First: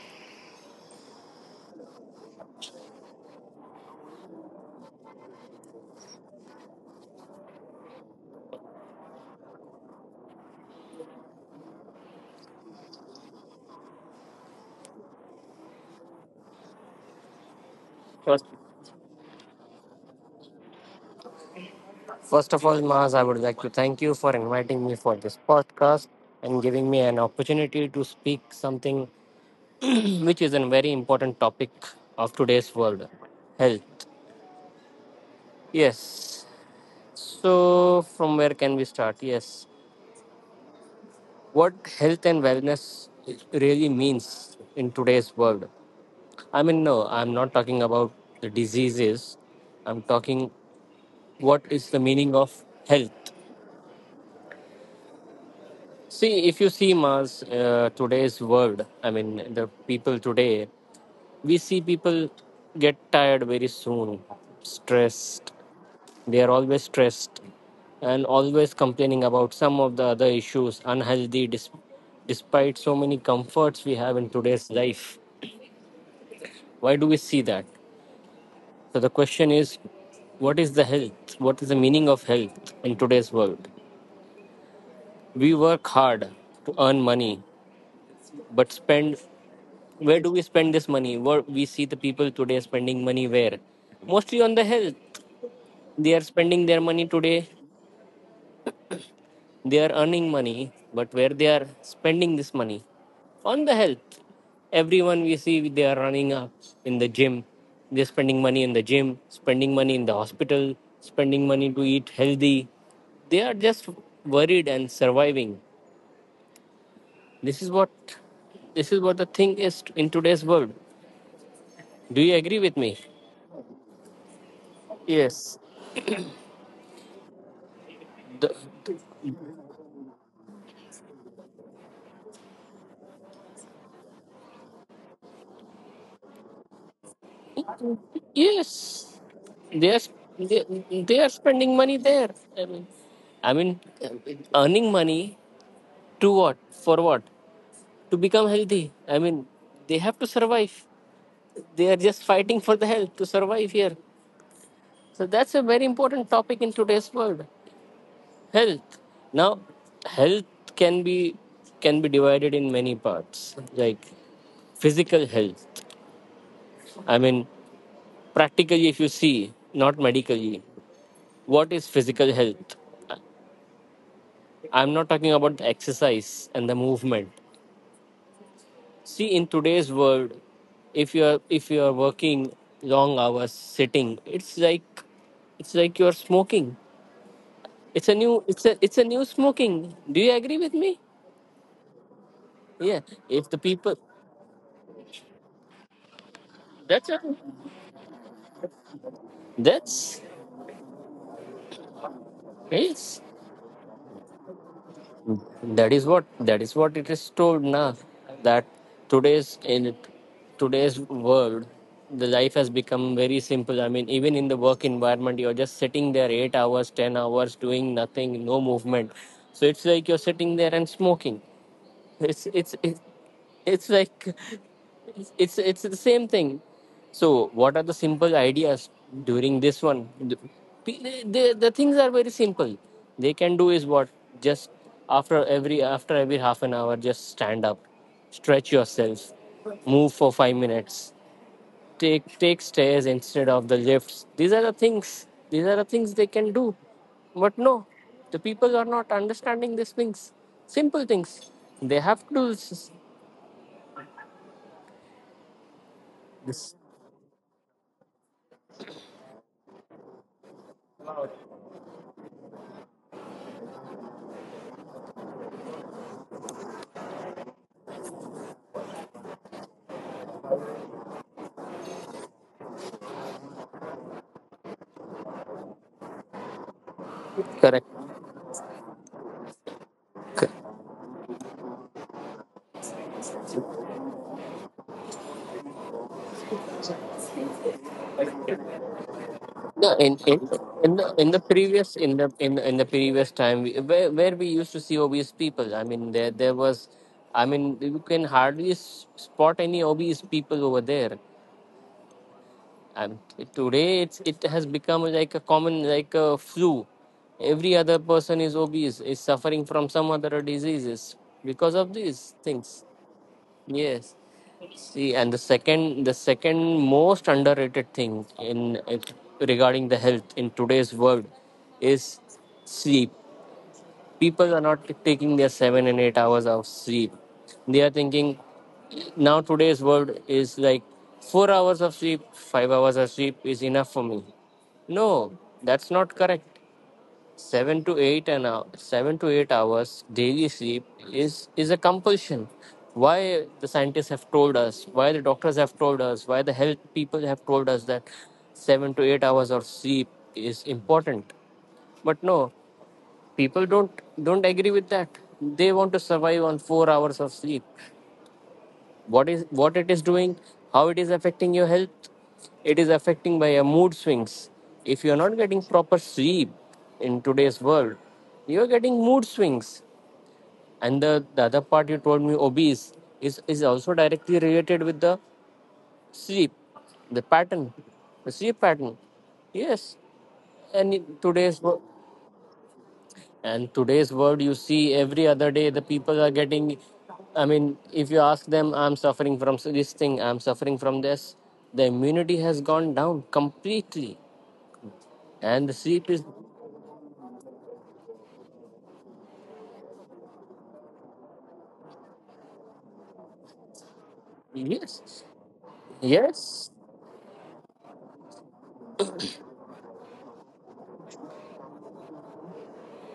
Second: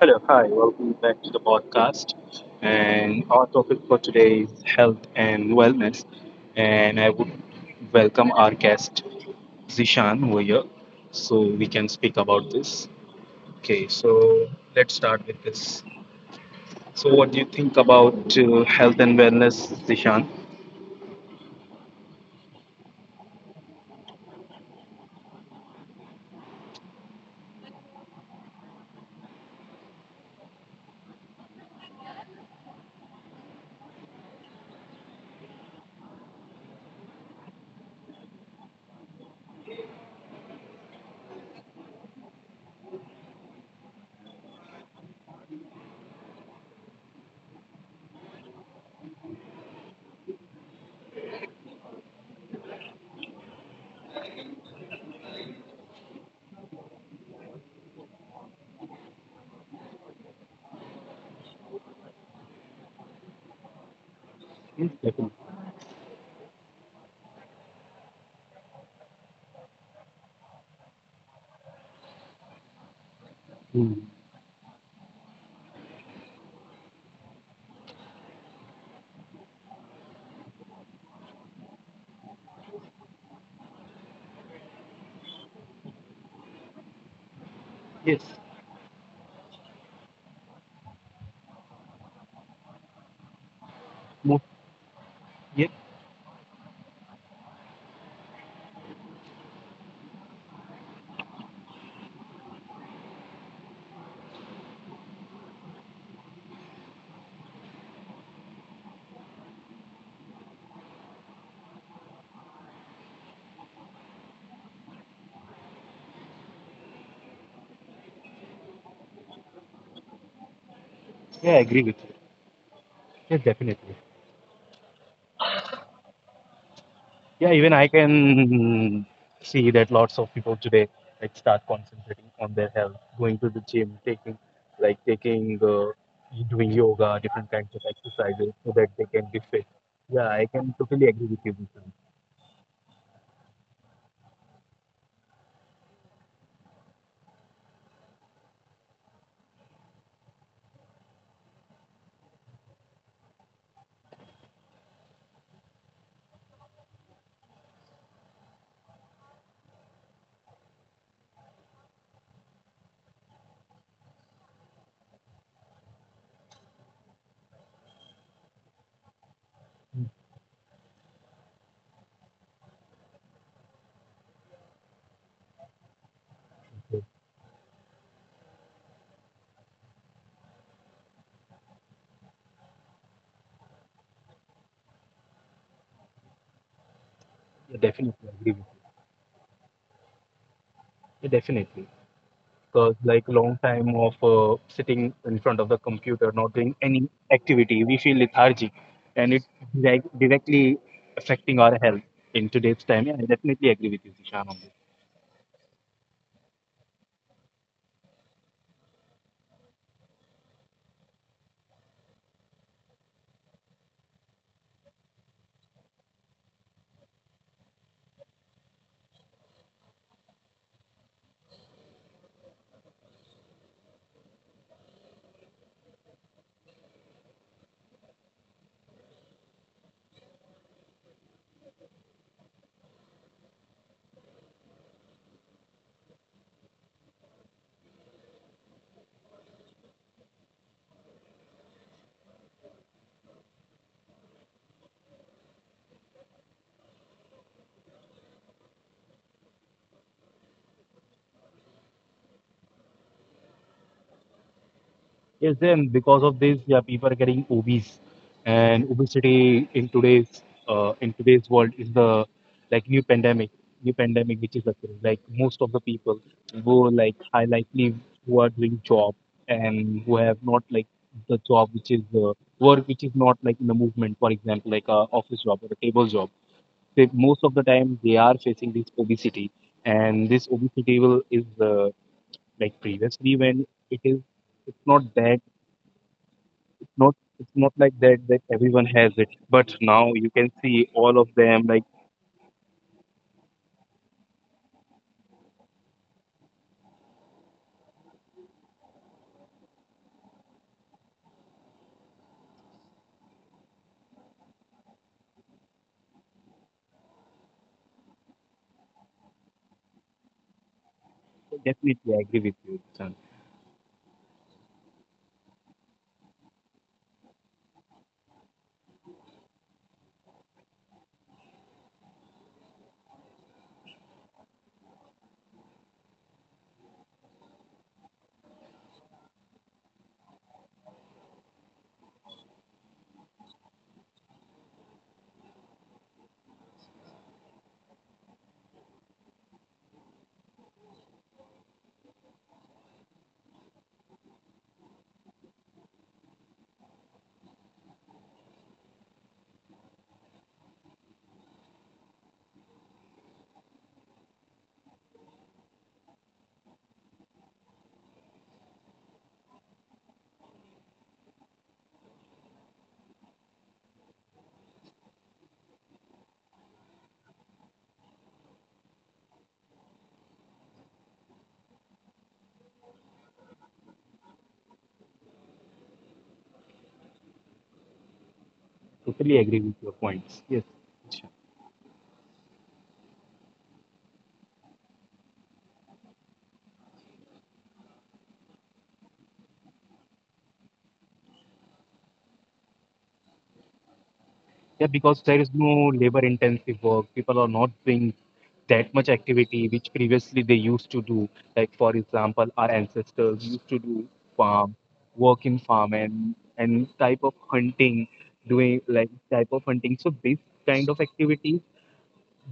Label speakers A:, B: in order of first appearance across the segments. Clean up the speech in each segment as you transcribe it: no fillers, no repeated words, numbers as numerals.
A: Hello, hi, welcome back to the podcast. And our topic for today is health and wellness. And I would welcome our guest, Zishan, over here, so we can speak about this. Okay, so let's start with this. So, what do you think
B: First,
A: about health and wellness, Zishan?
B: first of all, Maz, I would like to thank you for inviting me for this podcast and giving me an opportunity to speak something which is a very important topic of today's world health. Yes. So, from where can we start? Yes. What health and wellness really means in today's world? I mean, no, I'm not talking about the diseases. I'm talking what is the meaning of health. See, if you see Mars, today's world, I mean, the people today, we see people get tired very soon, stressed.
A: Definitely.
B: They are always stressed and always complaining about some of the other issues, unhealthy, despite so many comforts we have in today's life. Why do we see that? So, the question is what is the health? What is the meaning of health in today's world? We work hard to earn money,
A: Yes,
B: but spend, where do we spend this money? Where we see the people today spending money, where? Mostly on the
A: Mo-
B: health. They
A: yeah,
B: are spending their money today. They are earning money, but where they are spending this money? On the health. Everyone we see, they are running up in the gym. They're spending money in the gym, spending money in the hospital, spending money to eat healthy. They are just worried and surviving. This is what this is what the thing is in today's world.
A: yeah, I
B: Do
A: agree
B: you
A: with
B: agree
A: you.
B: with me?
A: Yes, definitely.
B: Yes.
A: Yeah, even I
B: The.
A: can see that lots of people today, like, start concentrating on their health, going to the gym, taking like taking doing yoga, different kinds of exercises so
B: Yes,
A: that they can be
B: they are.
A: fit.
B: they,
A: Yeah, I can
B: they are
A: totally agree
B: spending
A: with you,
B: money
A: Vishal.
B: there. I mean, I mean, earning money to what? For what? To become healthy. I mean, they have to survive. They are just fighting for the health to survive here. So that's a very important topic in today's world. Health. Now, health can be, can be divided in many parts. Like physical health. I mean, practically, if you see, not medically, what is physical health? I'm not talking about the exercise and the movement.
A: Mhm.
B: See, in today's world, if you're working long hours sitting, it's like, it's like you're smoking.
A: Yeah,
B: It's a
A: definitely
B: new it's a
A: agree with
B: it's a
A: you.
B: new smoking. Do you agree with me?
A: Yeah, definitely.
B: Yeah.
A: Because
B: If
A: like
B: the
A: long
B: people,
A: time of sitting in front of the computer, not doing
B: that's a,
A: any activity, we feel lethargic, and it
B: that's
A: like directly affecting our health in today's
B: yes.
A: time. Yeah, I definitely agree with you, Zishan.
B: That is what it is told now, that today's in today's world, the life has become very simple. I mean, even in the work environment you're just sitting there 8 hours 10 hours, doing nothing, no movement. So it's like you're sitting there and smoking. It's it's it's, it's like it's, it's it's the same thing. So what are the simple ideas during this one? The things are very simple. They can do is what? Just after every half an hour, just stand up, stretch yourself, move for 5 minutes, take stairs instead of the lifts. These are the things, these are the things they can do. But no, the people are not understanding these things. Simple things they have to do.
A: Yes, then because of this, yeah, people are getting obese, and obesity in today's world is the like new pandemic which is occurring. Like most of the people who like high likely who are doing job and who have not like the job which is work which is not like in the movement. For example, like a office job or a table job. They, most
B: Correct.
A: of the time they are facing this obesity,
B: C-
A: and this obesity will is like previously when it is it's not that not it's not like that that everyone has it
B: no,
A: but
B: in, in
A: now you
B: in
A: can
B: the
A: see
B: in the
A: all of
B: previous,
A: them
B: in
A: like
B: the in, the, in the previous time, where we used to see obese people, I mean, there was, I mean, you can hardly spot any obese people over there. And today it's, it has become like a common, like a flu. Every other person is obese, is suffering from some other diseases because of these
A: definitely
B: things.
A: agree with you son.
B: Yes. See, and the second, the second most underrated thing in, regarding the health in today's world, is sleep. People are not taking their 7 and 8 hours of sleep. They are thinking, now today's world is like 4 hours of sleep, 5 hours of sleep is enough for me. No, that's not correct. Seven to eight and hour, 7 to 8 hours daily sleep is a compulsion. Why the scientists have told us, why the doctors have told us, why the health people have told us that 7 to 8 hours of sleep is important. But no, people don't agree with that. They want to survive on 4 hours of sleep. What is, what it is doing, how it is affecting your health? It is affecting by your mood swings. If you are not getting proper sleep in today's world, you are getting mood swings. And the other part you told me, obese, is also directly related with the sleep, the pattern, the sleep pattern. Yes.
A: Totally agree with your
B: and
A: points,
B: in
A: yes.
B: today's world
A: Sure.
B: and today's world, you see every other day the people are getting, I mean, if you ask them, I'm suffering from this thing, I'm suffering from this. The immunity has gone down completely.
A: Yeah,
B: And the
A: because there
B: sleep
A: is
B: is,
A: no labor intensive work, people are not doing that much activity which previously they used to do. Like for example, our ancestors used to do
B: yes,
A: farm work in farm
B: yes,
A: and type of hunting, doing like type of hunting, so this kind of activity,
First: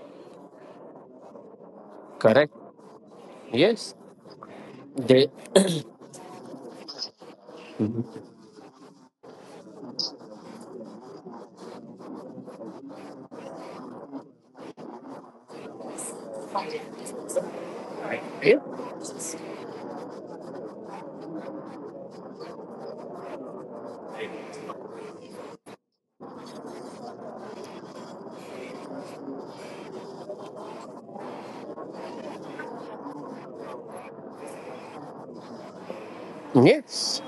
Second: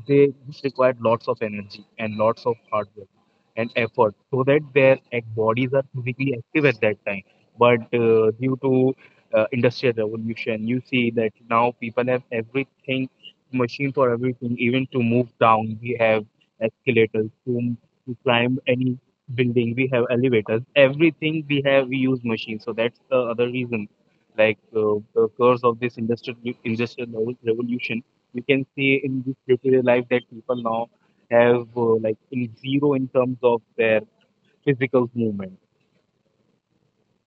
A: they just required lots of energy and lots
B: correct,
A: of hard work and
B: yes,
A: effort so that their
B: they
A: bodies are physically active at that time. But due to industrial revolution, you see that now people have everything, machine for everything. Even to move down we have escalators to climb
B: yes.
A: any building we have elevators, everything we have, we use machines. So that's the other reason, like the curse of this industrial revolution we can see in this day-to-day life, that people now have like in zero in terms of their physical movement.
B: Yes,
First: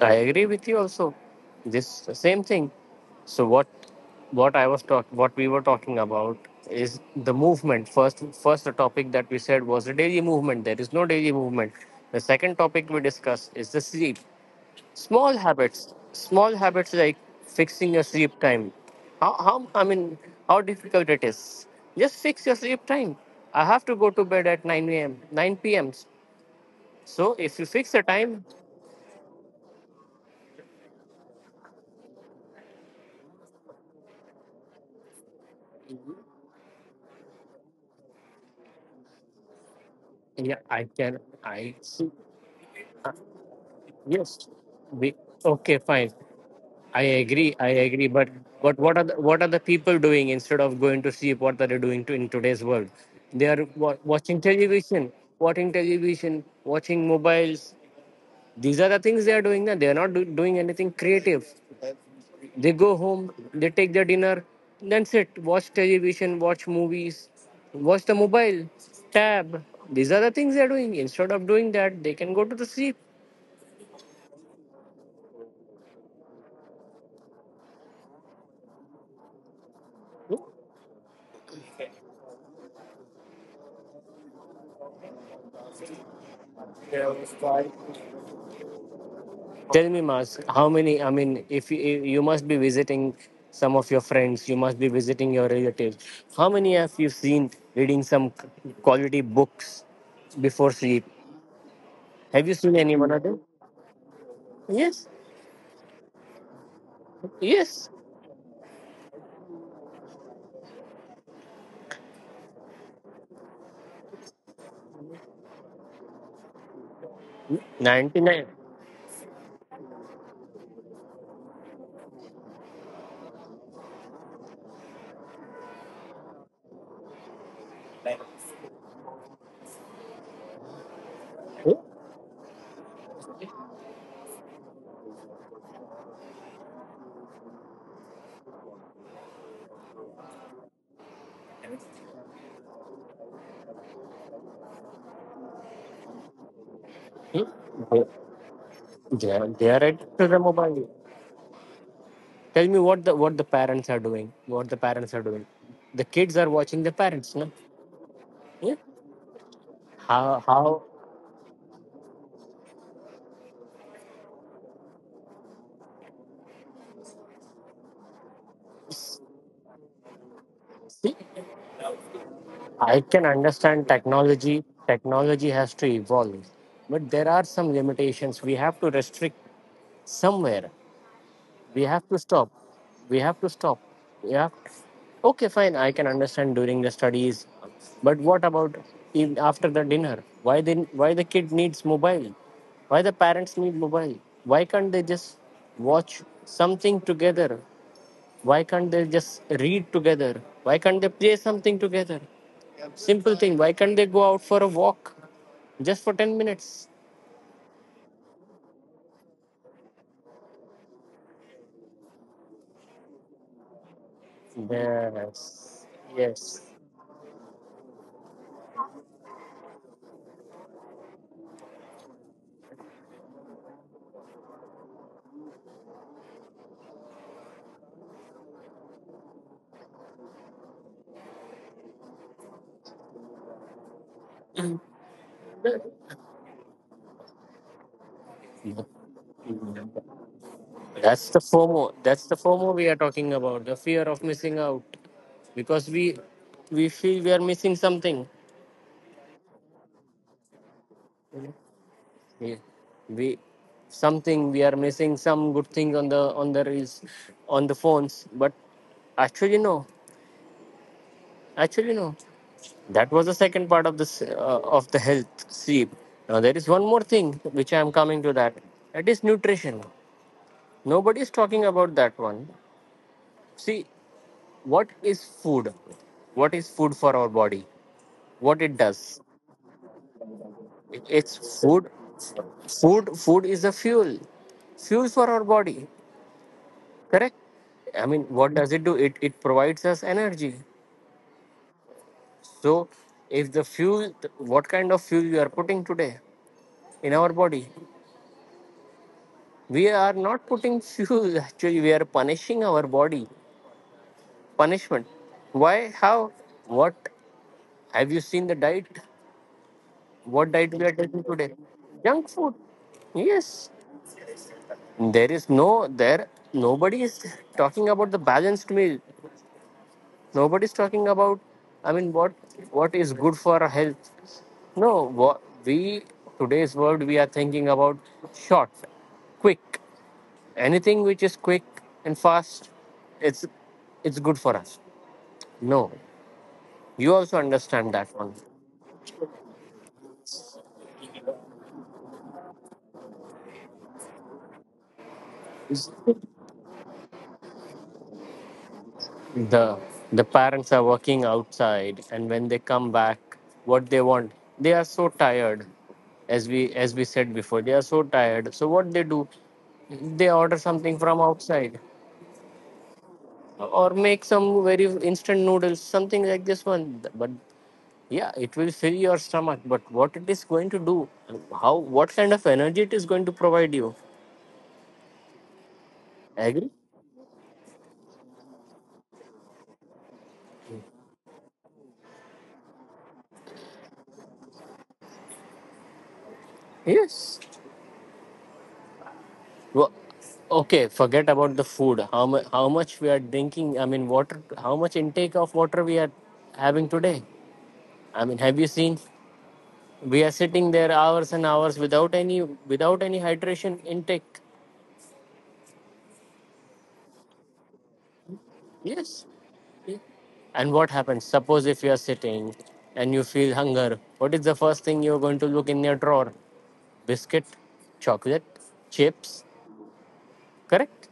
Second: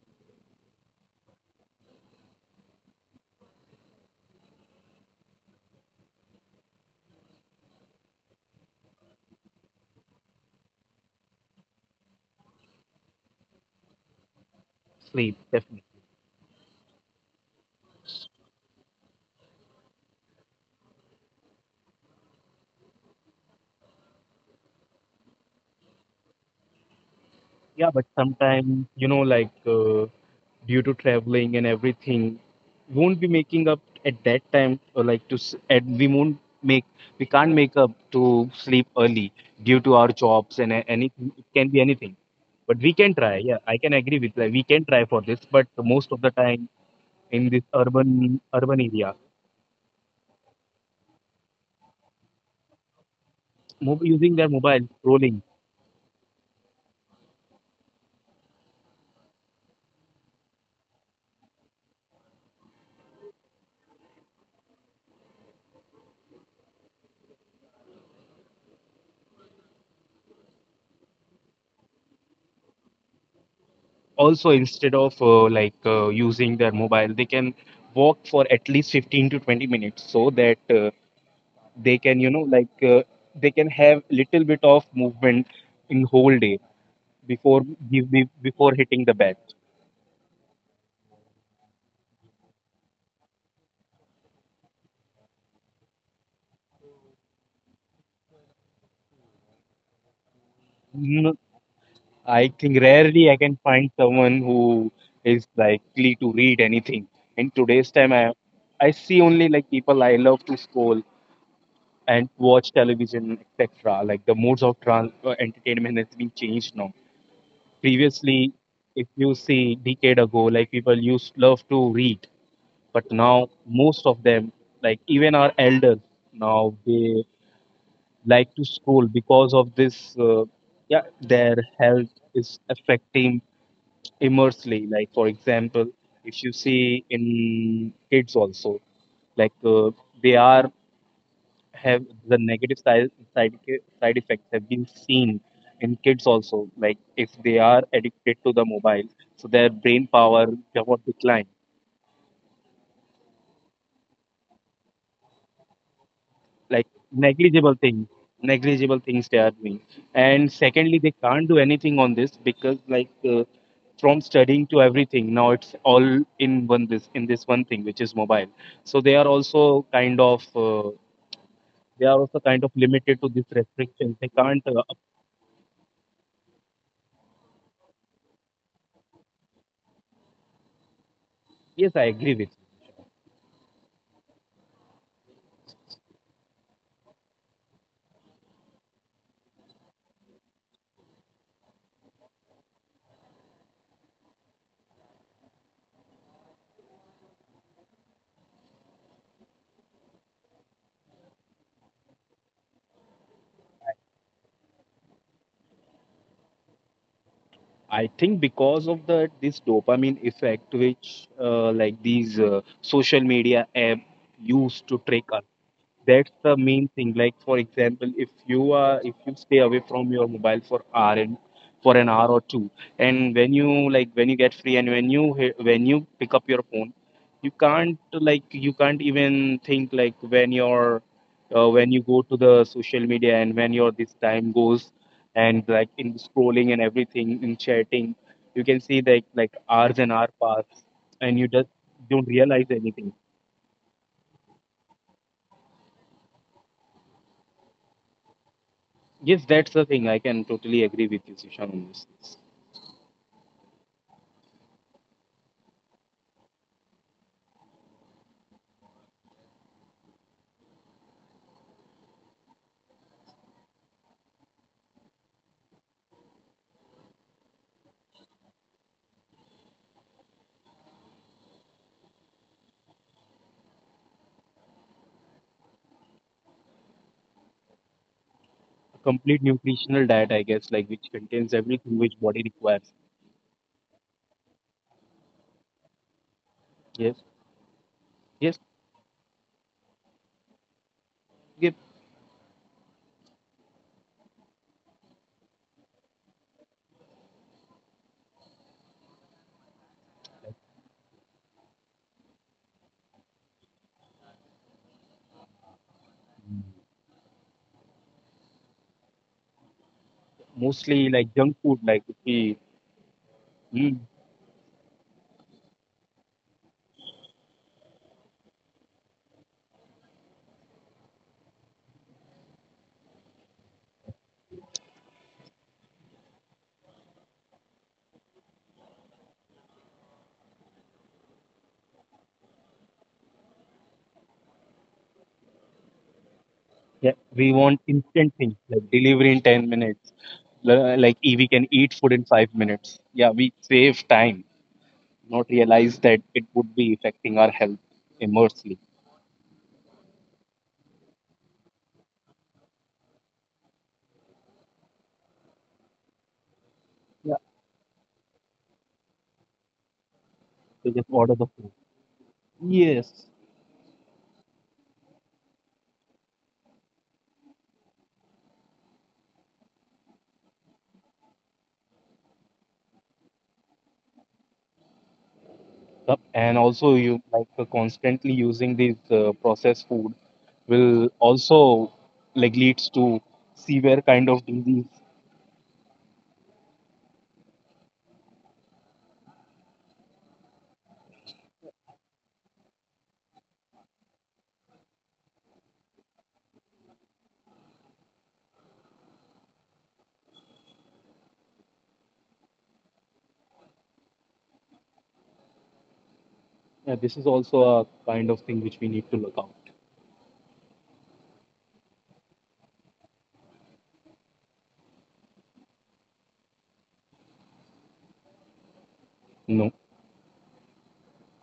B: I agree with you also. This same thing. So what I was talk what we were talking about is the movement. First, first the topic that we said was the daily movement. There is no daily movement. The second topic we discussed is the sleep.
A: Sleep,
B: Small
A: definitely.
B: habits. Small habits like fixing your sleep time. How, I mean, how difficult it is. Just fix your sleep time. I have to go to bed at nine a.m., nine PM. So if you
A: Yeah,
B: fix the
A: but
B: time,
A: sometimes you know, like due to traveling and everything, won't be making up at that time. Or like to s- at we won't make, we can't make up to sleep early due to our
B: yeah,
A: jobs and
B: I can,
A: anything. It can
B: I
A: be
B: see.
A: anything but we can try. Yeah, I can agree with that,
B: Yes.
A: we can try
B: We,
A: for this, but
B: okay,
A: most
B: fine.
A: of the time
B: I
A: in
B: agree.
A: this
B: I agree. But
A: urban
B: but
A: area
B: what are the people doing instead of going to sleep? What are they doing to, in today's world? They are
A: using
B: watching
A: their mobile,
B: television,
A: scrolling.
B: watching television, watching mobiles. These are the things they are doing. Now. They are not do, doing anything creative. They go home, they take their dinner, then sit, watch television, watch movies, watch the mobile, tab. These are the things they are doing. Instead of doing that, they can go to the sleep.
A: Also, instead of using their mobile, they can walk for at least 15 to 20 minutes so that they can you know like they can have little bit of movement in whole day before before hitting the bed.
B: Tell me, Mas, how many? I mean, if you, you must be visiting some of your friends, you must be visiting your relatives. How many have you seen reading some quality books before sleep?
A: No, I
B: Have you
A: think
B: seen any one
A: rarely
B: of
A: I
B: them?
A: can find someone who
B: Yes,
A: is likely to read anything in
B: yes.
A: today's time. I see only like people I love to scroll and watch television, etc. Like the modes of entertainment has been changed now.
B: 99.
A: Previously, if you see decade ago, like people used love to read, but now most of them, like even our elders, now they like to scroll. Because of this. Yeah, their
B: Hmm?
A: health is affecting immensely. Like for example, if you see in kids also, like they are have the negative side effects have been seen in kids also. Like
B: Hmm?
A: if they are
B: They
A: addicted to the mobile,
B: they are
A: so
B: they are
A: their
B: addicted
A: brain
B: to the
A: power
B: mobile.
A: cannot decline.
B: Tell me what the, what the parents are doing. What the parents are doing. The kids are watching the
A: Like
B: parents, no?
A: negligible thing,
B: Yeah.
A: negligible things they are doing.
B: How
A: And
B: how.
A: secondly, they can't do anything on this because like from studying to everything now it's all in one this in this one thing which is mobile. So they
B: See,
A: are also kind of they are also kind of
B: I
A: limited
B: can
A: to this
B: understand
A: restriction. They can't.
B: technology. Technology has to evolve, but there are some limitations. We have to restrict somewhere. We
A: Yes, I
B: have to
A: agree with.
B: stop. We have to stop. Yeah. Okay, fine. I can understand during the studies, but what about after the dinner? Why then? Why the kid needs mobile? Why the parents need mobile? Why can't they just watch something together? Why can't they just read together? Why can't they play something together? Simple thing. Why can't they go out for a walk just for 10 minutes?
A: I think because of the this dopamine effect, which like these social media app used to trick,
B: Yes.
A: that's the
B: Yes.
A: main thing. Like for example, if you stay away from your mobile for an hour or two, and when you like when you get free and when when you pick up your phone, you can't like you can't even think like when your when you go to the social media and when your this time goes and like in scrolling and everything, in chatting, you can see like hours and hour pass and
B: That's
A: you
B: the
A: just
B: FOMO.
A: don't
B: That's the
A: realize
B: FOMO we are
A: anything.
B: talking about. The fear of missing out. Because we feel we are missing something.
A: Yes, that's the thing. I can totally agree with you, Sushan, on this. It's
B: We, we something we are missing some good things on the, on the reels, on the phones. But actually no. Actually no. That was the second part of this, of the health sleep. Now there is one more thing which I am coming to, that, that is nutrition. Nobody is talking about that one. See, what is food? What is food for our body? What it
A: a
B: does?
A: complete nutritional diet, I guess, like which contains
B: It's
A: everything
B: food.
A: which body requires.
B: Food is a fuel, fuel for our body.
A: Yes,
B: Correct. I mean,
A: yes,
B: what does it do? It provides us energy.
A: yes.
B: So if the fuel, what kind of fuel you are putting today in our body? We are not putting fuel, actually, we are punishing our body. Punishment. Why? How? What? Have you seen the diet? What diet
A: Mostly
B: we are
A: like
B: taking
A: junk
B: today?
A: food, like if
B: Junk
A: we
B: food. Yes.
A: mm,
B: There is no, there, nobody is talking about the balanced meal. Nobody is talking about, I mean, what is good for our health. No, what we, today's world, we are thinking about short, quick. Anything which is quick and fast, it's it's good for us. No,
A: yeah,
B: you
A: we
B: also
A: want
B: understand
A: instant
B: that
A: things
B: one.
A: like delivery in 10 minutes. We can eat food in 5 minutes. Yeah, we save time, not realize that it would be affecting our health immensely.
B: The the parents are working outside, and when they come back, what they want, they are so tired. As we as
A: Yeah,
B: we said before, they are so tired. So what they do, they
A: we
B: order
A: just order
B: something
A: the
B: from
A: food.
B: outside
A: Yes.
B: or make some very instant noodles, something like this one. But yeah, it will fill your stomach. But what it is going to do, how, what kind of energy it is going to provide you?
A: Yep. And also,
B: Agree?
A: you like constantly using these processed food will also like leads to severe kind of disease.
B: Yes. Well, okay, forget about the food. How much, how much we are drinking, I mean, water, how much intake of water we are having today? I mean, have you seen we are sitting there hours and hours without any hydration intake.
A: Yeah, this is also a kind of thing which we need to look out.
B: Yes. And what happens? Suppose if you are sitting and you feel hunger, what is the first thing you're going to look in your drawer? Biscuit, chocolate,
A: No.
B: chips, correct?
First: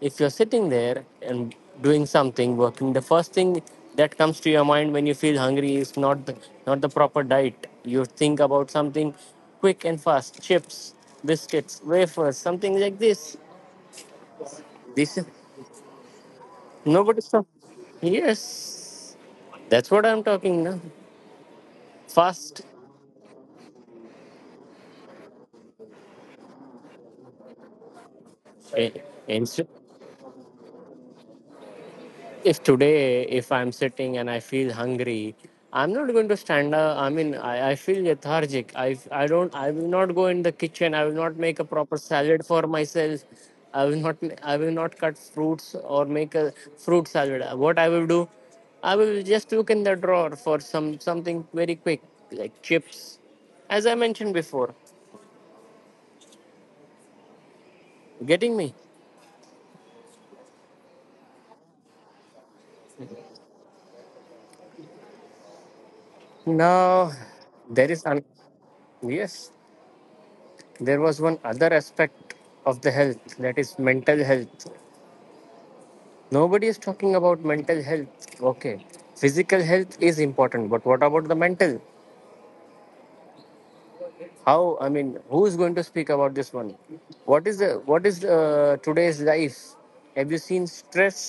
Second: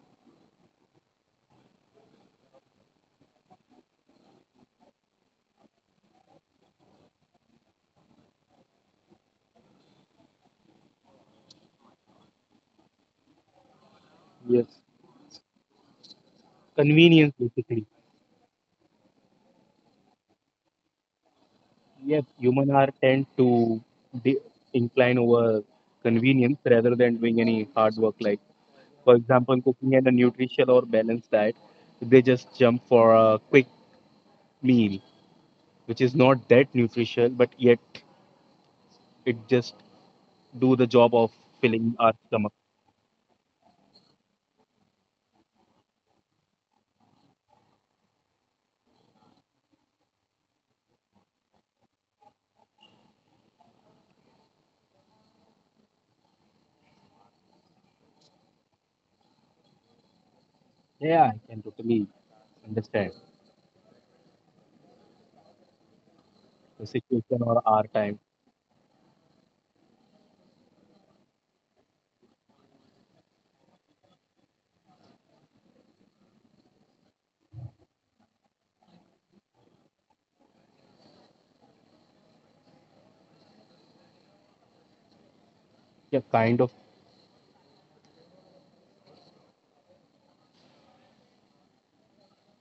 B: If you're sitting there and doing something, working, the first thing that comes to your mind when you feel hungry is not the proper diet. You think about something quick and fast: chips, biscuits, wafers, something like this.
A: Yes.
B: This is nobody
A: Convenience,
B: stop
A: basically.
B: Yes, that's what I'm talking now.
A: Yes,
B: fast
A: human are tend to de- incline over convenience rather than doing any hard work. Like
B: Eh,
A: for example,
B: Instead,
A: cooking and a nutritional or balanced diet, they just
B: if
A: jump for
B: today
A: a
B: if
A: quick
B: I'm sitting and I feel
A: meal,
B: hungry, I'm
A: which
B: not
A: is
B: going to
A: not that
B: stand up. I
A: nutritional,
B: mean,
A: but
B: I
A: yet
B: feel lethargic. I
A: it
B: don't, I
A: just
B: will not go in the
A: do the
B: kitchen, I
A: job
B: will
A: of
B: not make a
A: filling
B: proper
A: our
B: salad
A: stomach.
B: for myself. i will not I will not cut fruits or make a fruit salad. What I will do, I will just look in the drawer for some something very quick, like chips, as I mentioned before. Getting me?
A: Yeah, I can totally understand the situation or
B: Now,
A: our time.
B: there is un- yes, there was one other aspect of the health, that is mental health. Nobody is talking about mental health, okay? Physical health is important, but what about the mental? How, I mean,
A: Yeah,
B: who
A: kind
B: is
A: of.
B: going to speak about this one? What is today's life? Have you seen stress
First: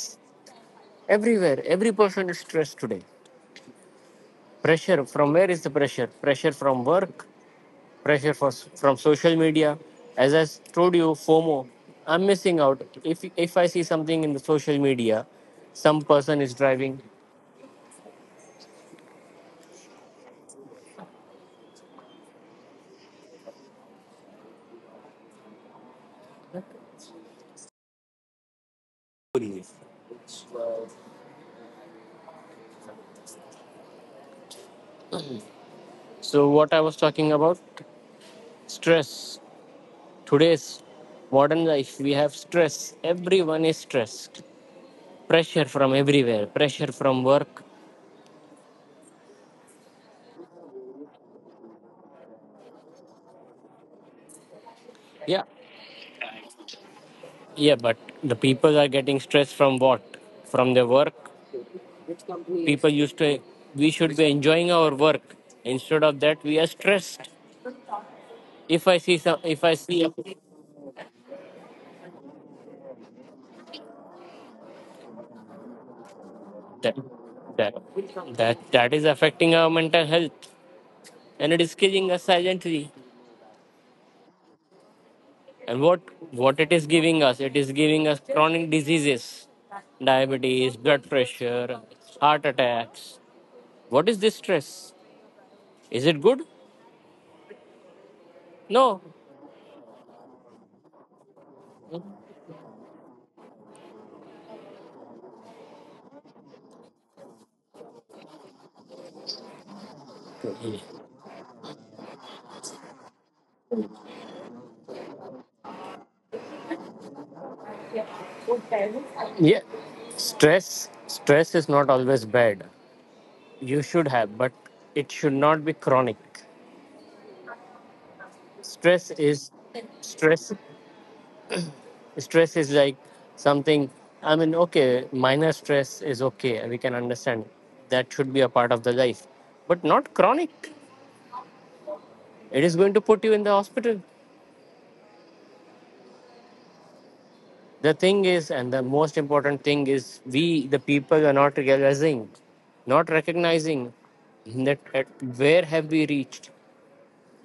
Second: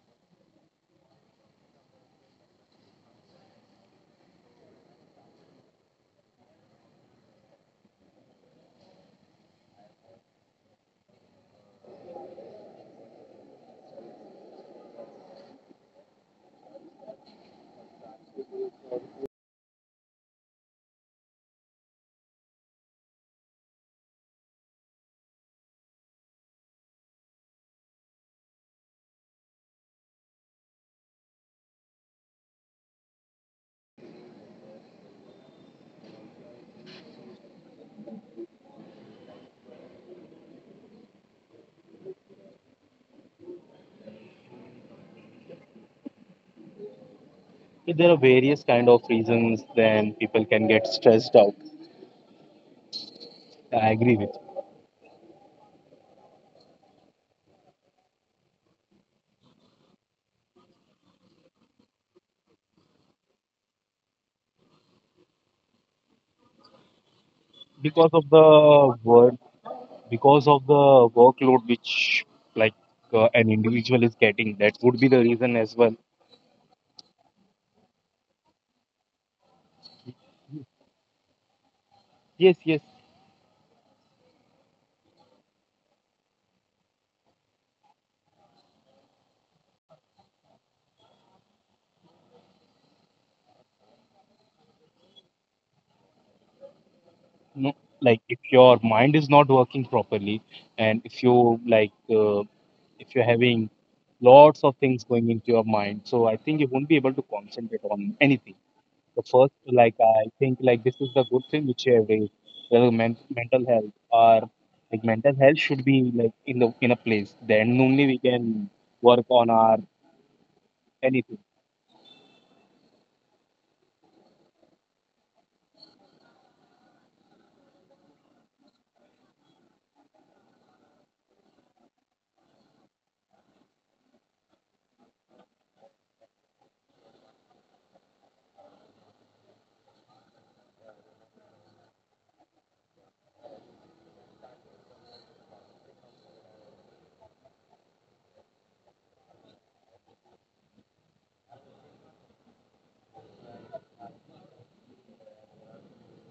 B: everywhere? Every person is stressed today. Pressure, from where is the pressure? Pressure from work, from social media. As I told you, FOMO, I'm missing out. If I see something in the social media, some person is driving. So what I was talking about, stress. Today's modern life, we have stress. Everyone is stressed. Pressure from everywhere. Pressure from work.
A: There are various kind of reasons then people can get stressed out. I agree with you.
B: Yeah, yeah, but the people are getting stressed from what? From their work. People used to. We should be enjoying our work. Instead of that, we are stressed.
A: Because of the
B: If I see
A: work,
B: some, if I see a-
A: because of the workload which like an individual is getting. That would be the reason as well.
B: that that that is affecting our mental health, and it is killing us silently.
A: Yes, yes.
B: And what it is giving us? It is giving us chronic diseases: diabetes, blood pressure, heart attacks. What is this stress? Is it good?
A: No,
B: No.
A: like if your mind is not working properly, and if you like if you're having lots of things going into your mind, so I think you won't be able to concentrate on anything. The first, like I think like this is the good thing which you have raised, whether mental health or like mental health should be like in the in a place, then only we
B: Yeah,
A: can work on our
B: stress is not always
A: anything.
B: bad. You should have, but it should not be chronic. Stress is stress. Stress is like something. I mean, okay, minor stress is okay, we can understand. That should be a part of the life, but not chronic. It is going to put you in the hospital. The thing is, and the most important thing is, we, the people, are not realizing, not recognizing, that at where have we reached.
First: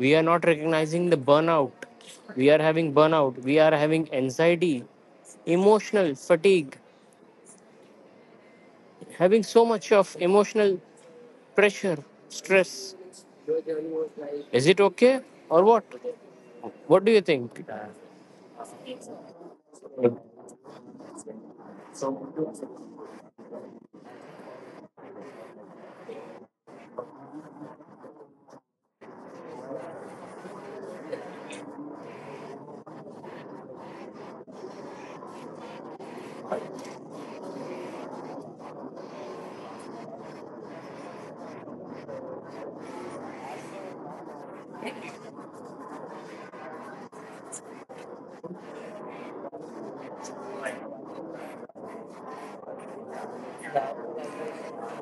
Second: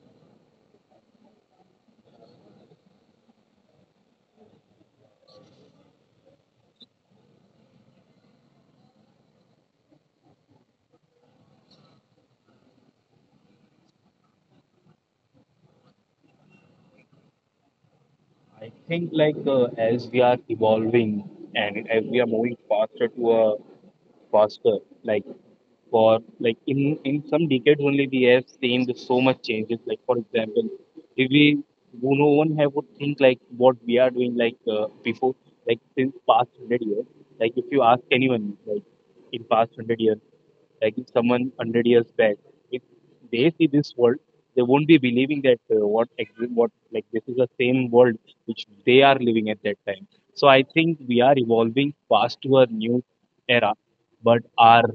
B: We are not recognizing the burnout. We are having burnout, we are having anxiety, emotional fatigue, having so much of emotional pressure, stress. Is it okay or what? What do you think?
A: I think like as we are evolving and as we are moving faster to a faster like for like in some decades only we have seen the so much changes. Like for example, if we who no one have would think like what we are doing like before, like since past 100 years. Like if you ask anyone, like in past 100 years, like if someone 100 years back, if they see this world, they won't be believing that what like this is the same world which they are living at that time. So I think we are evolving fast to a new era, but our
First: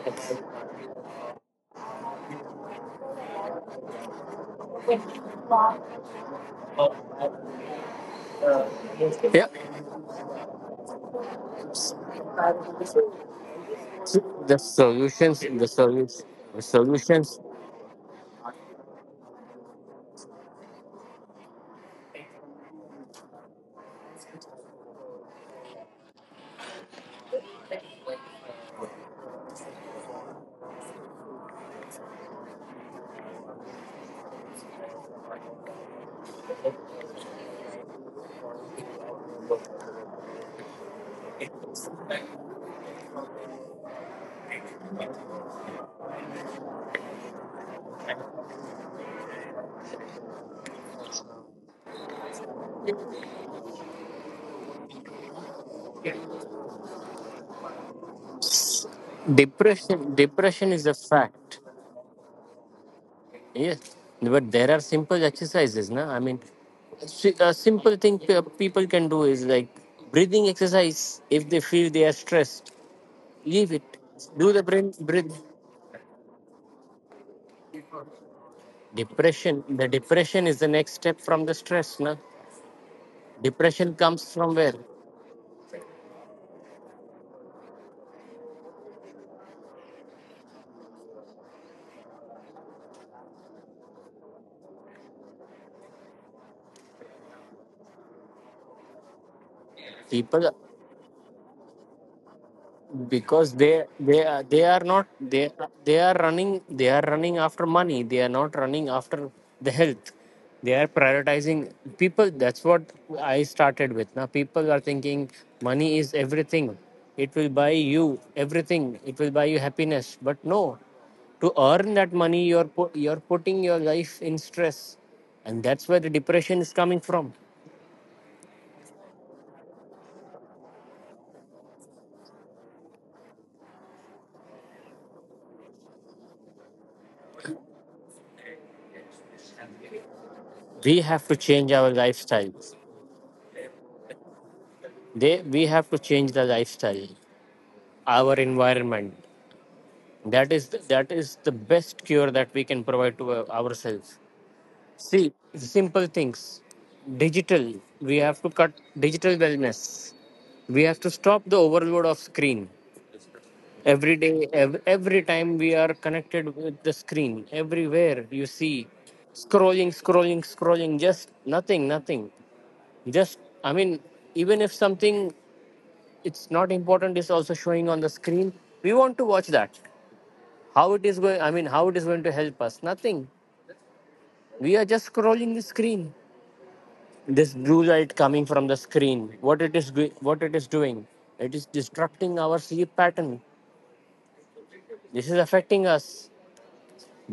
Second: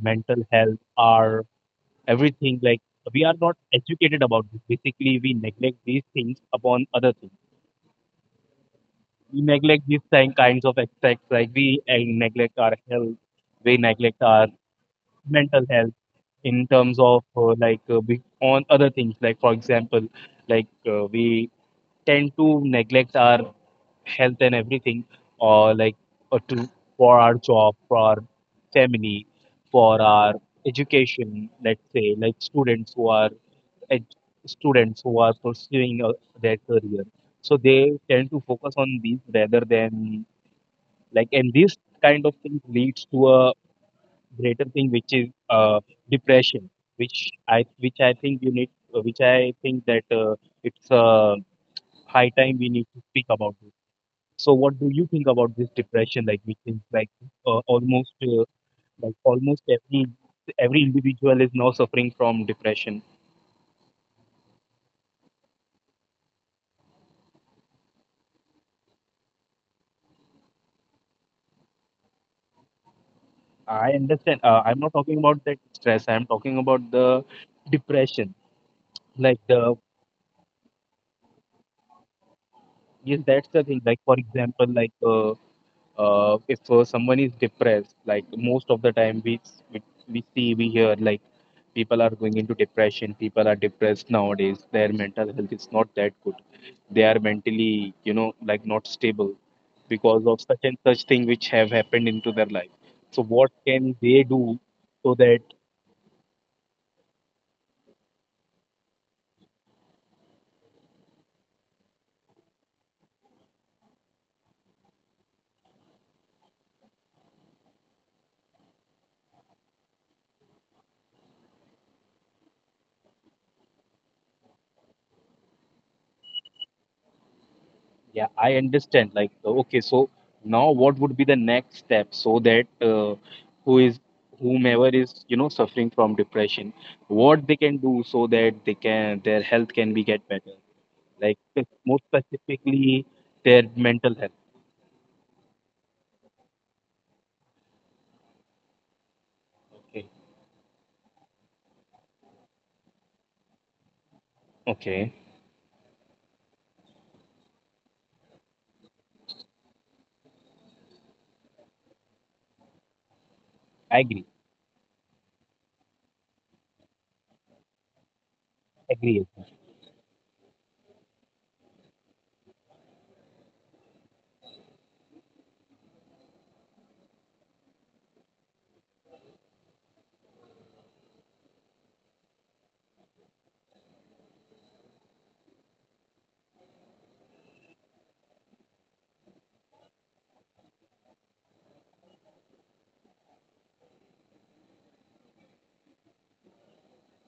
A: mental health, our everything. Like we are not educated about this. Basically, we neglect these things upon other things. We
B: Yeah,
A: neglect these same kinds of aspects. Like we neglect our health, we neglect our
B: the solutions, the
A: mental health
B: solutions, the
A: in terms of
B: solutions.
A: on other things. Like for example, like we tend to neglect our health and everything, or like or to for our job, for our family, for our education. Let's say like students who are ed- students who are pursuing their career, so they tend to focus on these rather than like. And this kind of thing leads to a greater thing which is depression, which i think you need which I think that it's high time we need to speak about this. So what do you think about this depression? Like which is like almost like almost
B: Depression, depression is
A: every
B: a
A: individual is
B: fact.
A: now suffering from depression.
B: Yes, but there are simple exercises, na. I mean, a simple thing people can do is like breathing exercise. If they feel they are stressed, leave it.
A: I understand.
B: Do the
A: I'm not
B: breath,
A: talking
B: breathe.
A: about that stress. I'm talking about the depression. Like
B: Depression.
A: the
B: The depression is the next step from the stress, na.
A: yes, that's the thing.
B: Depression
A: Like for
B: comes from
A: example,
B: where?
A: if someone is depressed, like most of the time we, we see we hear like people are going into depression. People are depressed nowadays. Their mental health is not that good, they are mentally, you know, like not stable
B: People,
A: because of such and such thing which have happened into their life. So
B: because
A: what
B: they
A: can
B: they
A: they
B: are, they
A: do
B: are not
A: so
B: they
A: that,
B: They are running, they are running after money. They are not running after the health. They are prioritizing. People, that's what I started with. Now people are thinking money is everything. It will buy you everything, it will buy you happiness. But no, to earn that money, you're putting your life in stress, and that's where the depression is coming from.
A: yeah, I understand, like, okay, so now what would be the next step so that who is, whomever is, you know, suffering from depression, what they can do so that they can, their health can be get better.
B: We have to
A: Like
B: change our
A: more
B: lifestyle.
A: specifically their mental health.
B: They We have to change the lifestyle, our environment.
A: Okay.
B: That is the best cure that we can provide to ourselves.
A: Okay,
B: See, simple things. Digital, we have to cut. Digital wellness, we have to stop the overload of screen.
A: i
B: Every day, every time we are connected with the screen, everywhere you see,
A: agree agree,
B: scrolling, scrolling, scrolling, just nothing, nothing. Just, I mean, even if something, it's not important, it's also showing on the screen, we want to watch that. How it is going, I mean, how it is going to help us? Nothing. We are just scrolling the screen. This blue light coming from the screen, what it is what it is doing, it is disrupting our sleep pattern. This is affecting us.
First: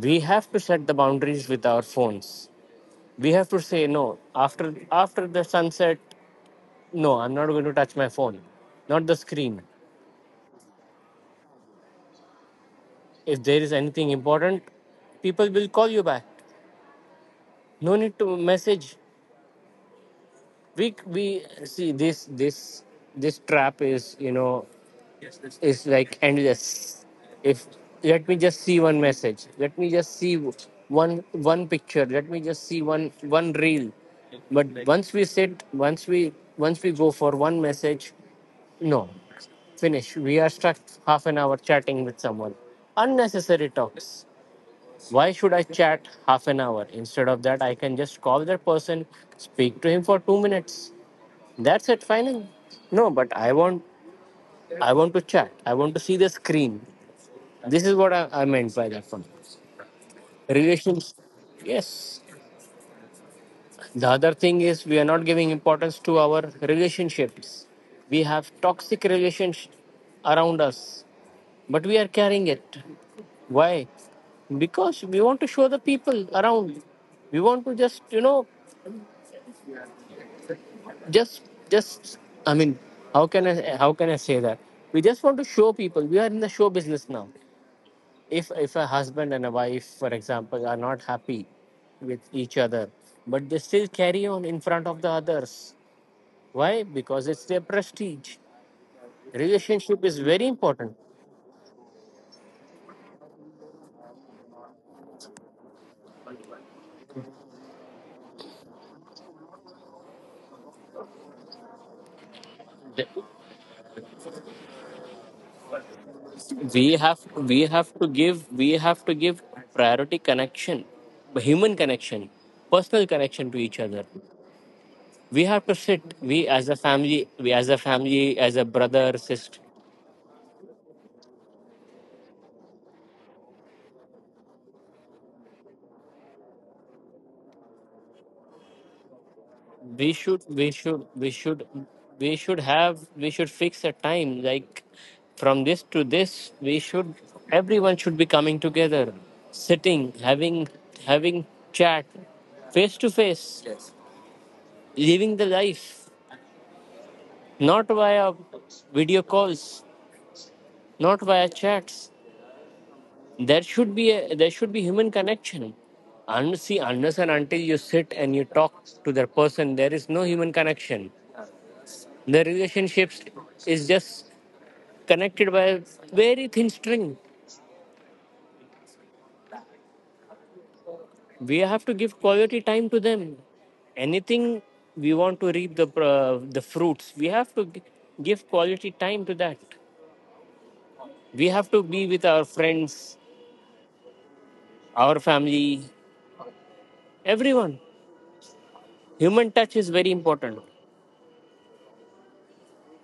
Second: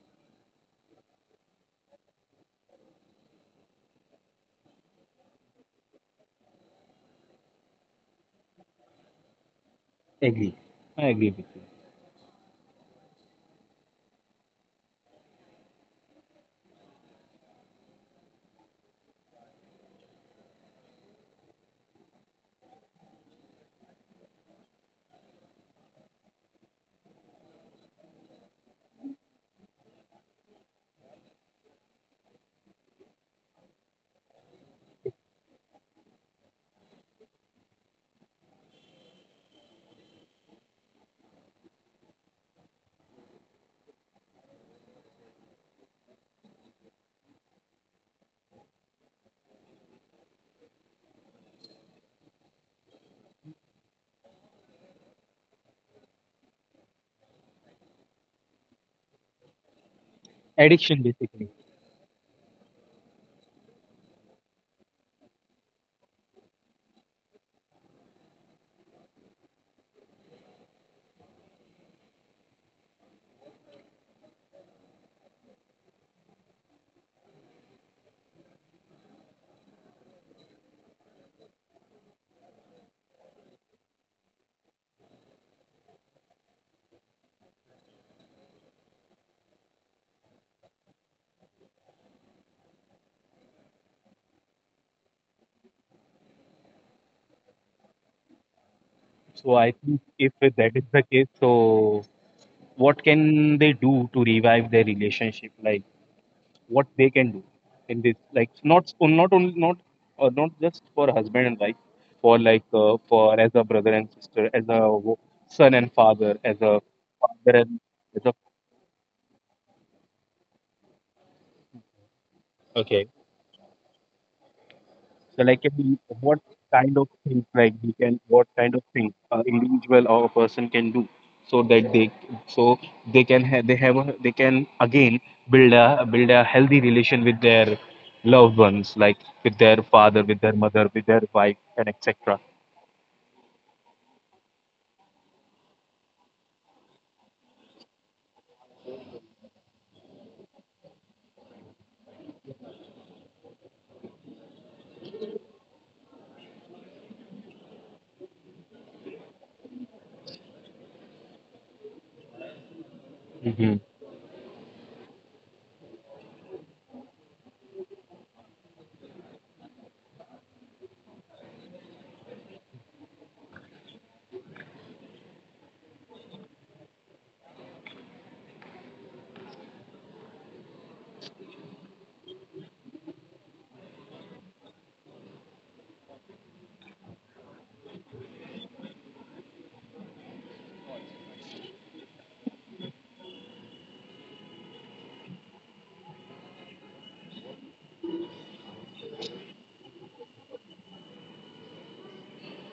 B: We have to set the boundaries with our phones. We have to say no, after the sunset, no, I'm not going to touch my phone, not the screen.
A: agree. I agree with you.
B: If there is anything important, people will call you back. No need to message. We see this trap is, you know, is like endless. If, let me just see one message, let me just see one picture, let me just see one reel. But once we sit, once we go for one message, no, finish, we are stuck. Half an hour chatting with someone, unnecessary talks. Why should I chat half an hour? Instead of that, I can just call that person, speak to him for 2 minutes. That's it, final. No, but I want, I want to chat. I want to see the screen. This is what I meant by that one.
A: Addiction
B: Relations,
A: basically.
B: yes. The other thing is, we are not giving importance to our relationships. We have toxic relations around us, but we are carrying it. Why? Because we want to show the people around. We want to just, you know, just just I mean, how can I, how can I say that, we just want to show people. We are in the show business now. If a husband and a wife, for example, are not happy with each other, but they still carry on in front of the others. Why? Because it's their prestige.
A: So I
B: Relationship
A: think
B: is
A: if
B: very
A: that is
B: important.
A: the case, so what can they do to revive their relationship? Like what they can do in this, like not only not, not just for husband and wife, for like
B: The-
A: for as a brother and sister, as a wo- son and father, as
B: we
A: a
B: have we
A: father
B: have
A: and
B: to give,
A: as
B: we have to give priority, connection, human connection, personal
A: a.
B: connection to each other. We have to sit,
A: Collectively, what kind of
B: we as a
A: things like we
B: family, as
A: can,
B: a
A: what
B: brother,
A: kind of things
B: sister.
A: individual or a person can do, so that they, so they can have, they have, a, they can again build a healthy relation with their loved ones, like with their father, with their mother,
B: We
A: with their
B: should,
A: wife, and
B: we should
A: etc.
B: have, we should fix a time, like from this to this, we should, everyone should be coming together, sitting, having chat, face to face, living the life, not via video calls, not via chats.
A: Mm-hmm.
B: There should be human connection. And see, unless and until you sit and you talk to that person, there is no human connection. The relationships is just connected by a very thin string. We have to give quality time to them. Anything we want to reap, the fruits, we have to give quality time to that. We have to be with our friends, our family, everyone. Human touch is very important.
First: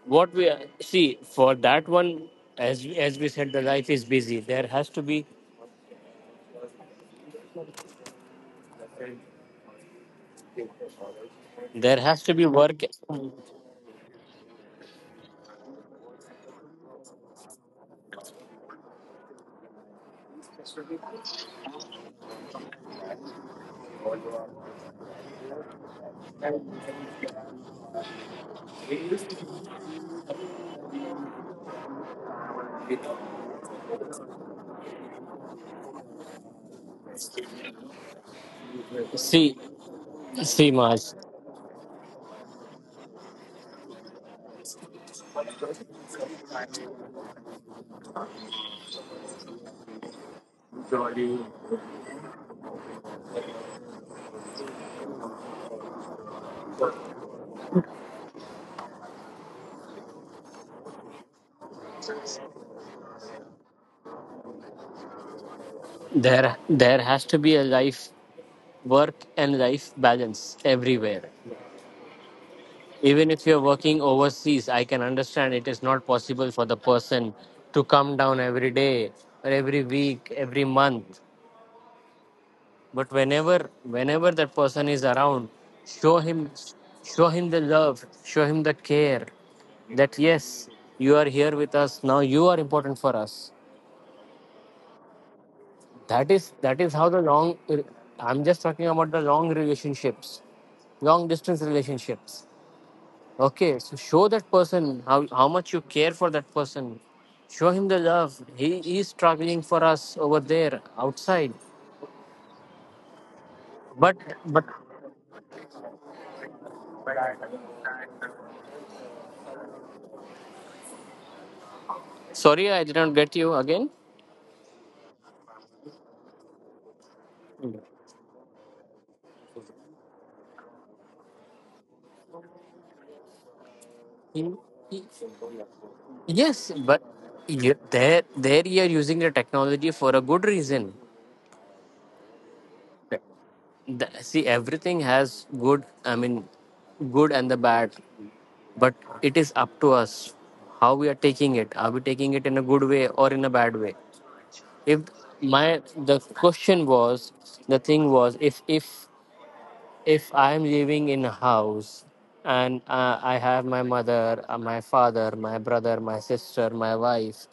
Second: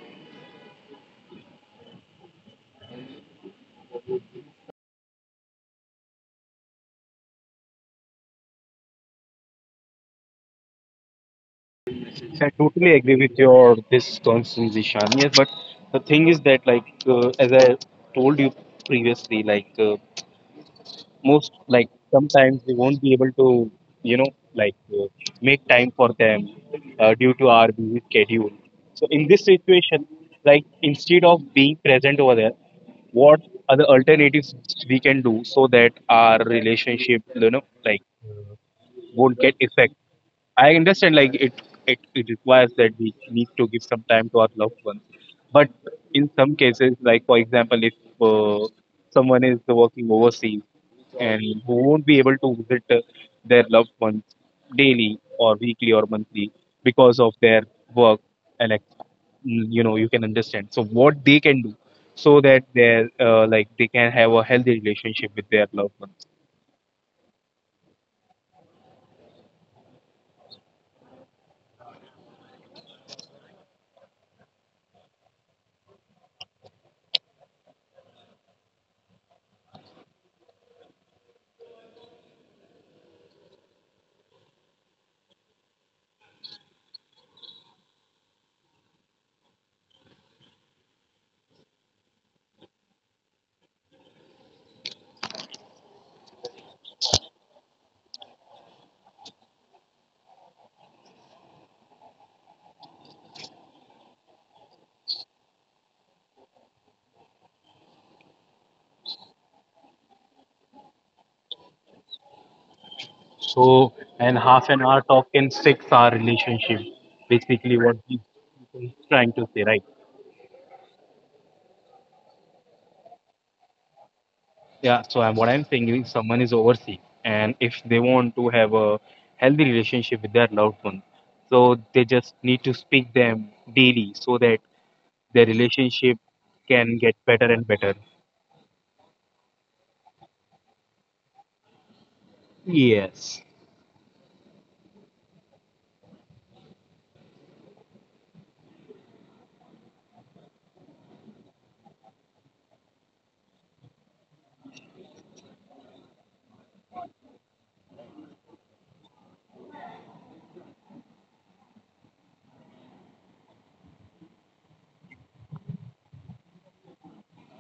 B: What we see for that one, as we said, the life is busy, there has to be
A: I
B: work.
A: totally agree with your this concern, Zishan. Yes, but the thing is that, like, as I told you previously, like, most, like, sometimes we won't be able to, you know, like, make time for them due to our busy schedule. So in this situation, like instead of being present over there, what are the alternatives we can do so that our relationship, you know, like won't get
B: see
A: affected.
B: See,
A: I understand,
B: Mars,
A: like it, it requires that we need to give some time to our loved ones, but in some cases, like for example, if uh, someone is working overseas and who won't be able to visit their loved ones daily or weekly or monthly because of their work, and like, you know, you can understand. So what they can do so that they, like they can have a healthy relationship with their loved ones.
B: there has to be a life, work and life balance, everywhere. Even if you're working overseas, I can understand it is not possible for the person to come down every day, or every week, every month. But whenever that person is around, show him, show him the love, show him the care. That, yes, you are here with us now, you are important for us. That is how the long, I'm just talking about the long relationships, long distance relationships. Okay, so show that person how much you care for that person. Show him the love. He is struggling for us over there outside.
A: So,
B: but
A: and
B: but,
A: half an hour talk can fix our relationship. Basically, what he's trying to say, right?
B: sorry, I did not get you again.
A: Yeah. So, I'm, what I'm saying is, someone is overseas, and if they want to have a healthy relationship with their loved one, so they just need to speak them daily so
B: Y-
A: that
B: y-
A: their relationship
B: Yes,
A: can
B: but
A: get better and
B: you,
A: better.
B: there you are using the technology for a good reason.
A: Yes.
B: The, see, everything has good, I mean, good and the bad, but it is up to us how we are taking it. Are we taking it in a good way or in a bad way? If, my, the question was, the thing was, if I am living in a house, and I have my mother, my father, my brother, my sister, my wife,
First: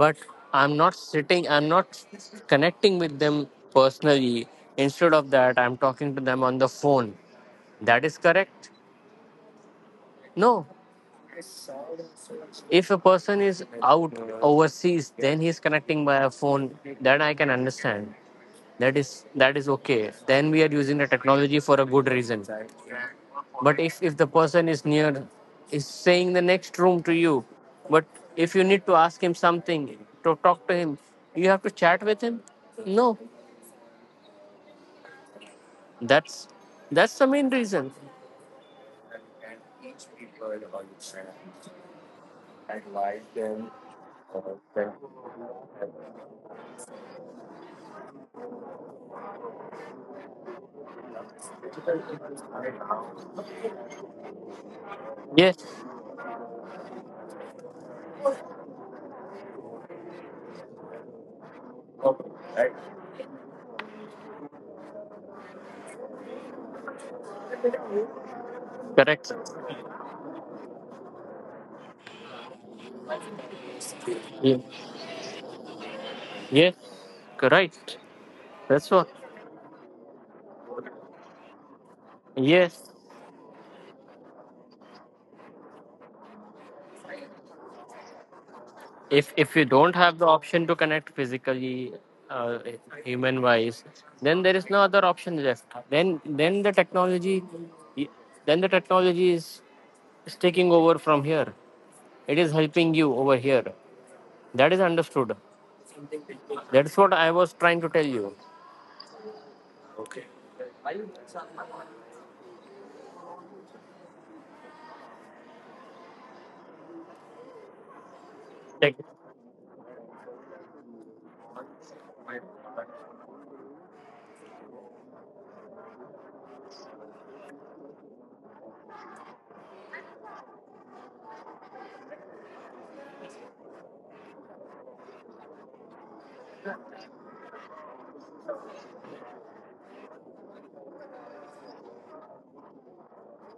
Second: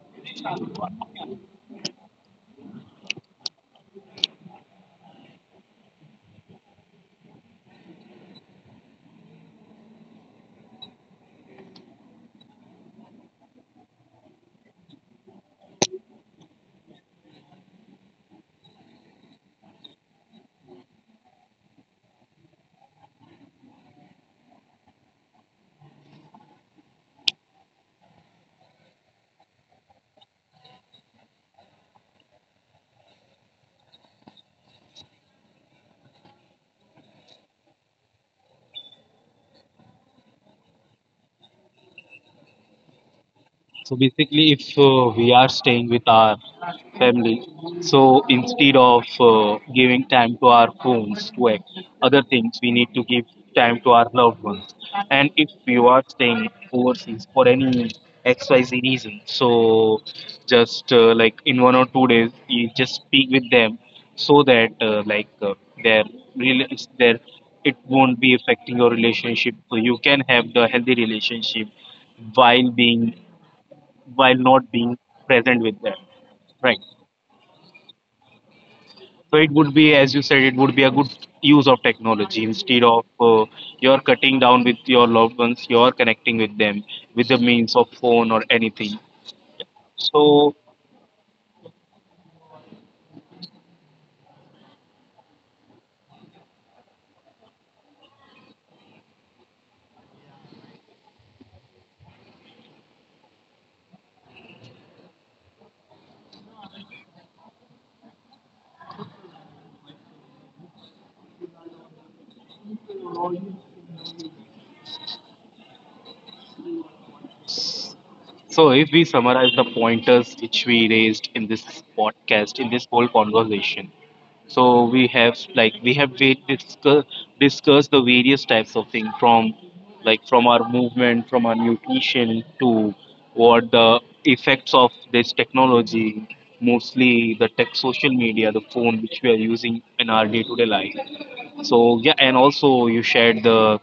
B: but I'm not sitting, I'm not connecting with them personally. Instead of that, I'm talking to them on the phone. That is correct? No. If a person is out overseas, then he's connecting by a phone. That I can understand. That is okay. Then we are using the technology for a good reason. But if the person is near, is saying the next room to you, but if you need to ask him something, to talk to him, you have to chat with him. No, that's that's the main reason.
A: So basically, if we are staying with our family, so instead of giving time to our phones to act, other things, we need to give time to our loved ones. And if
B: Yes,
A: you are staying overseas for any XYZ reason, so just like in 1 or 2 days, you just speak with them so that like their real, their, it won't be affecting your
B: correct.
A: relationship. So you can have the healthy relationship while being, while not
B: Ye-
A: being present with them, right?
B: Yes, correct. That's what.
A: So it would be, as you said, it would be a good use of technology instead of
B: Yes,
A: you're cutting down with your loved ones, you're connecting with them with the means of phone or anything.
B: if you don't have the
A: So,
B: option to connect physically, uh, human wise, then there is no other option left. Then the technology, then the technology is taking over from here. It is helping you over here. That is understood. That's what I was trying to tell you.
A: so if we
B: Tech-
A: summarize the pointers which we raised in this podcast, in this whole conversation, so we have, like we have discussed the various types of things from like from our movement, from our nutrition to what the effects of this technology, mostly the tech social media, the phone which we are using in our day to day life. So yeah, and also you shared the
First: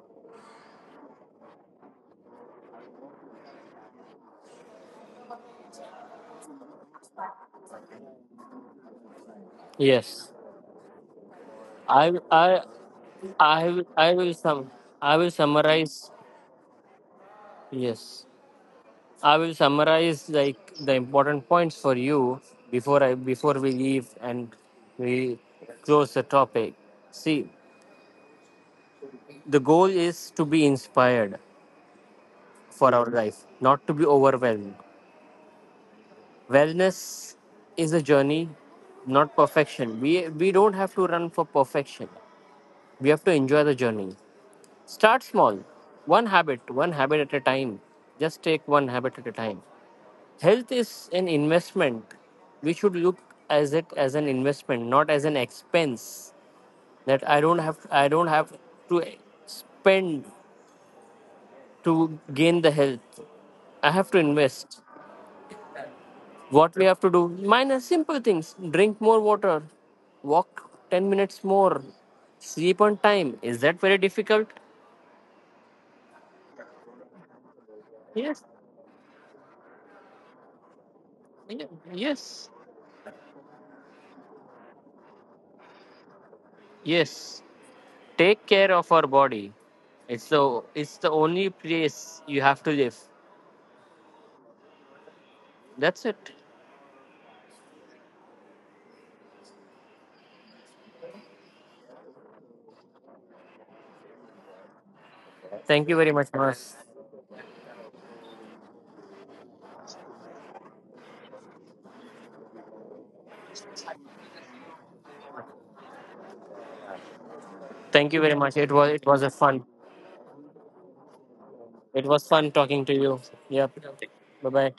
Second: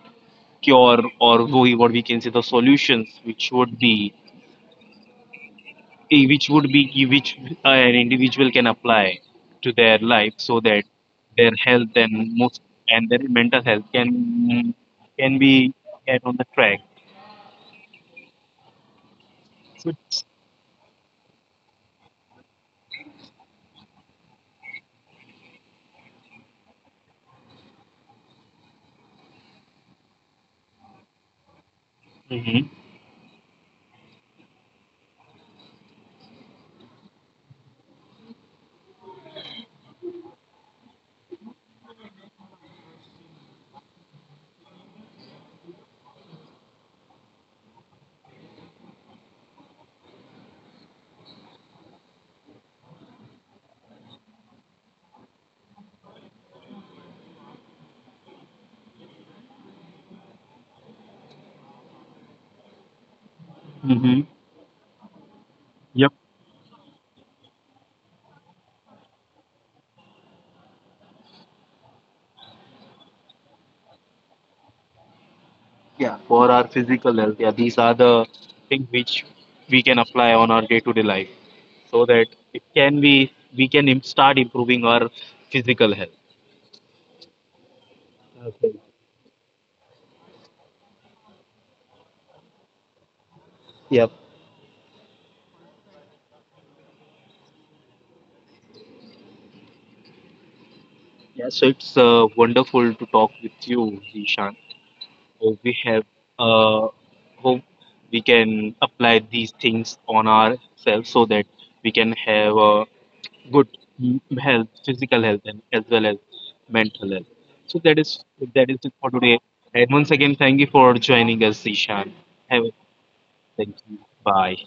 A: cure, or what we can say, the solutions which would be which would be key, which an individual can apply to their life
B: yes.
A: so that their health
B: i
A: and most
B: i
A: and their mental
B: i
A: health
B: will- i will sum I
A: can
B: will
A: be
B: summarize.
A: get on the track.
B: Yes, I will
A: So it's,
B: summarize like the important points for you before I, before we leave and we close the topic. See, the goal is to be inspired
A: hmm.
B: for our life, not to be overwhelmed. Wellness is a journey, not perfection. We don't have to run for perfection. We have to enjoy the journey. Start small. One habit at a time. Just take one habit at a time. Health is an investment. We should look as it as an investment, not as an expense. That I don't have to spend to gain the health. I
A: Hmm.
B: have to invest.
A: Yep.
B: What we have to do? Minor simple things. Drink more water. Walk 10 minutes more. Sleep on time. Is that very difficult?
A: Yeah. For our physical health, yeah, these are the
B: Yes.
A: things which we can apply on our day-to-day life
B: Ye-
A: so that
B: Yes.
A: it can be, we can start improving our physical health.
B: Yes. Take care
A: Okay.
B: of our body. It's the it's the only place you have to live.
A: Yep.
B: That's it.
A: Yeah. So it's wonderful to talk with you, Ishan. Hope we
B: Thank you very
A: have,
B: much, Mas.
A: uh, hope we can apply these things on ourselves so that we can have a good health, physical health, and as well as mental health. So that
B: Thank you
A: is,
B: very much.
A: that is it
B: It was
A: for
B: a
A: today,
B: fun.
A: and once again thank you for joining us,
B: It
A: Ishan.
B: was fun
A: Have a,
B: talking to you. Yep.
A: thank you,
B: Bye
A: bye.
B: bye.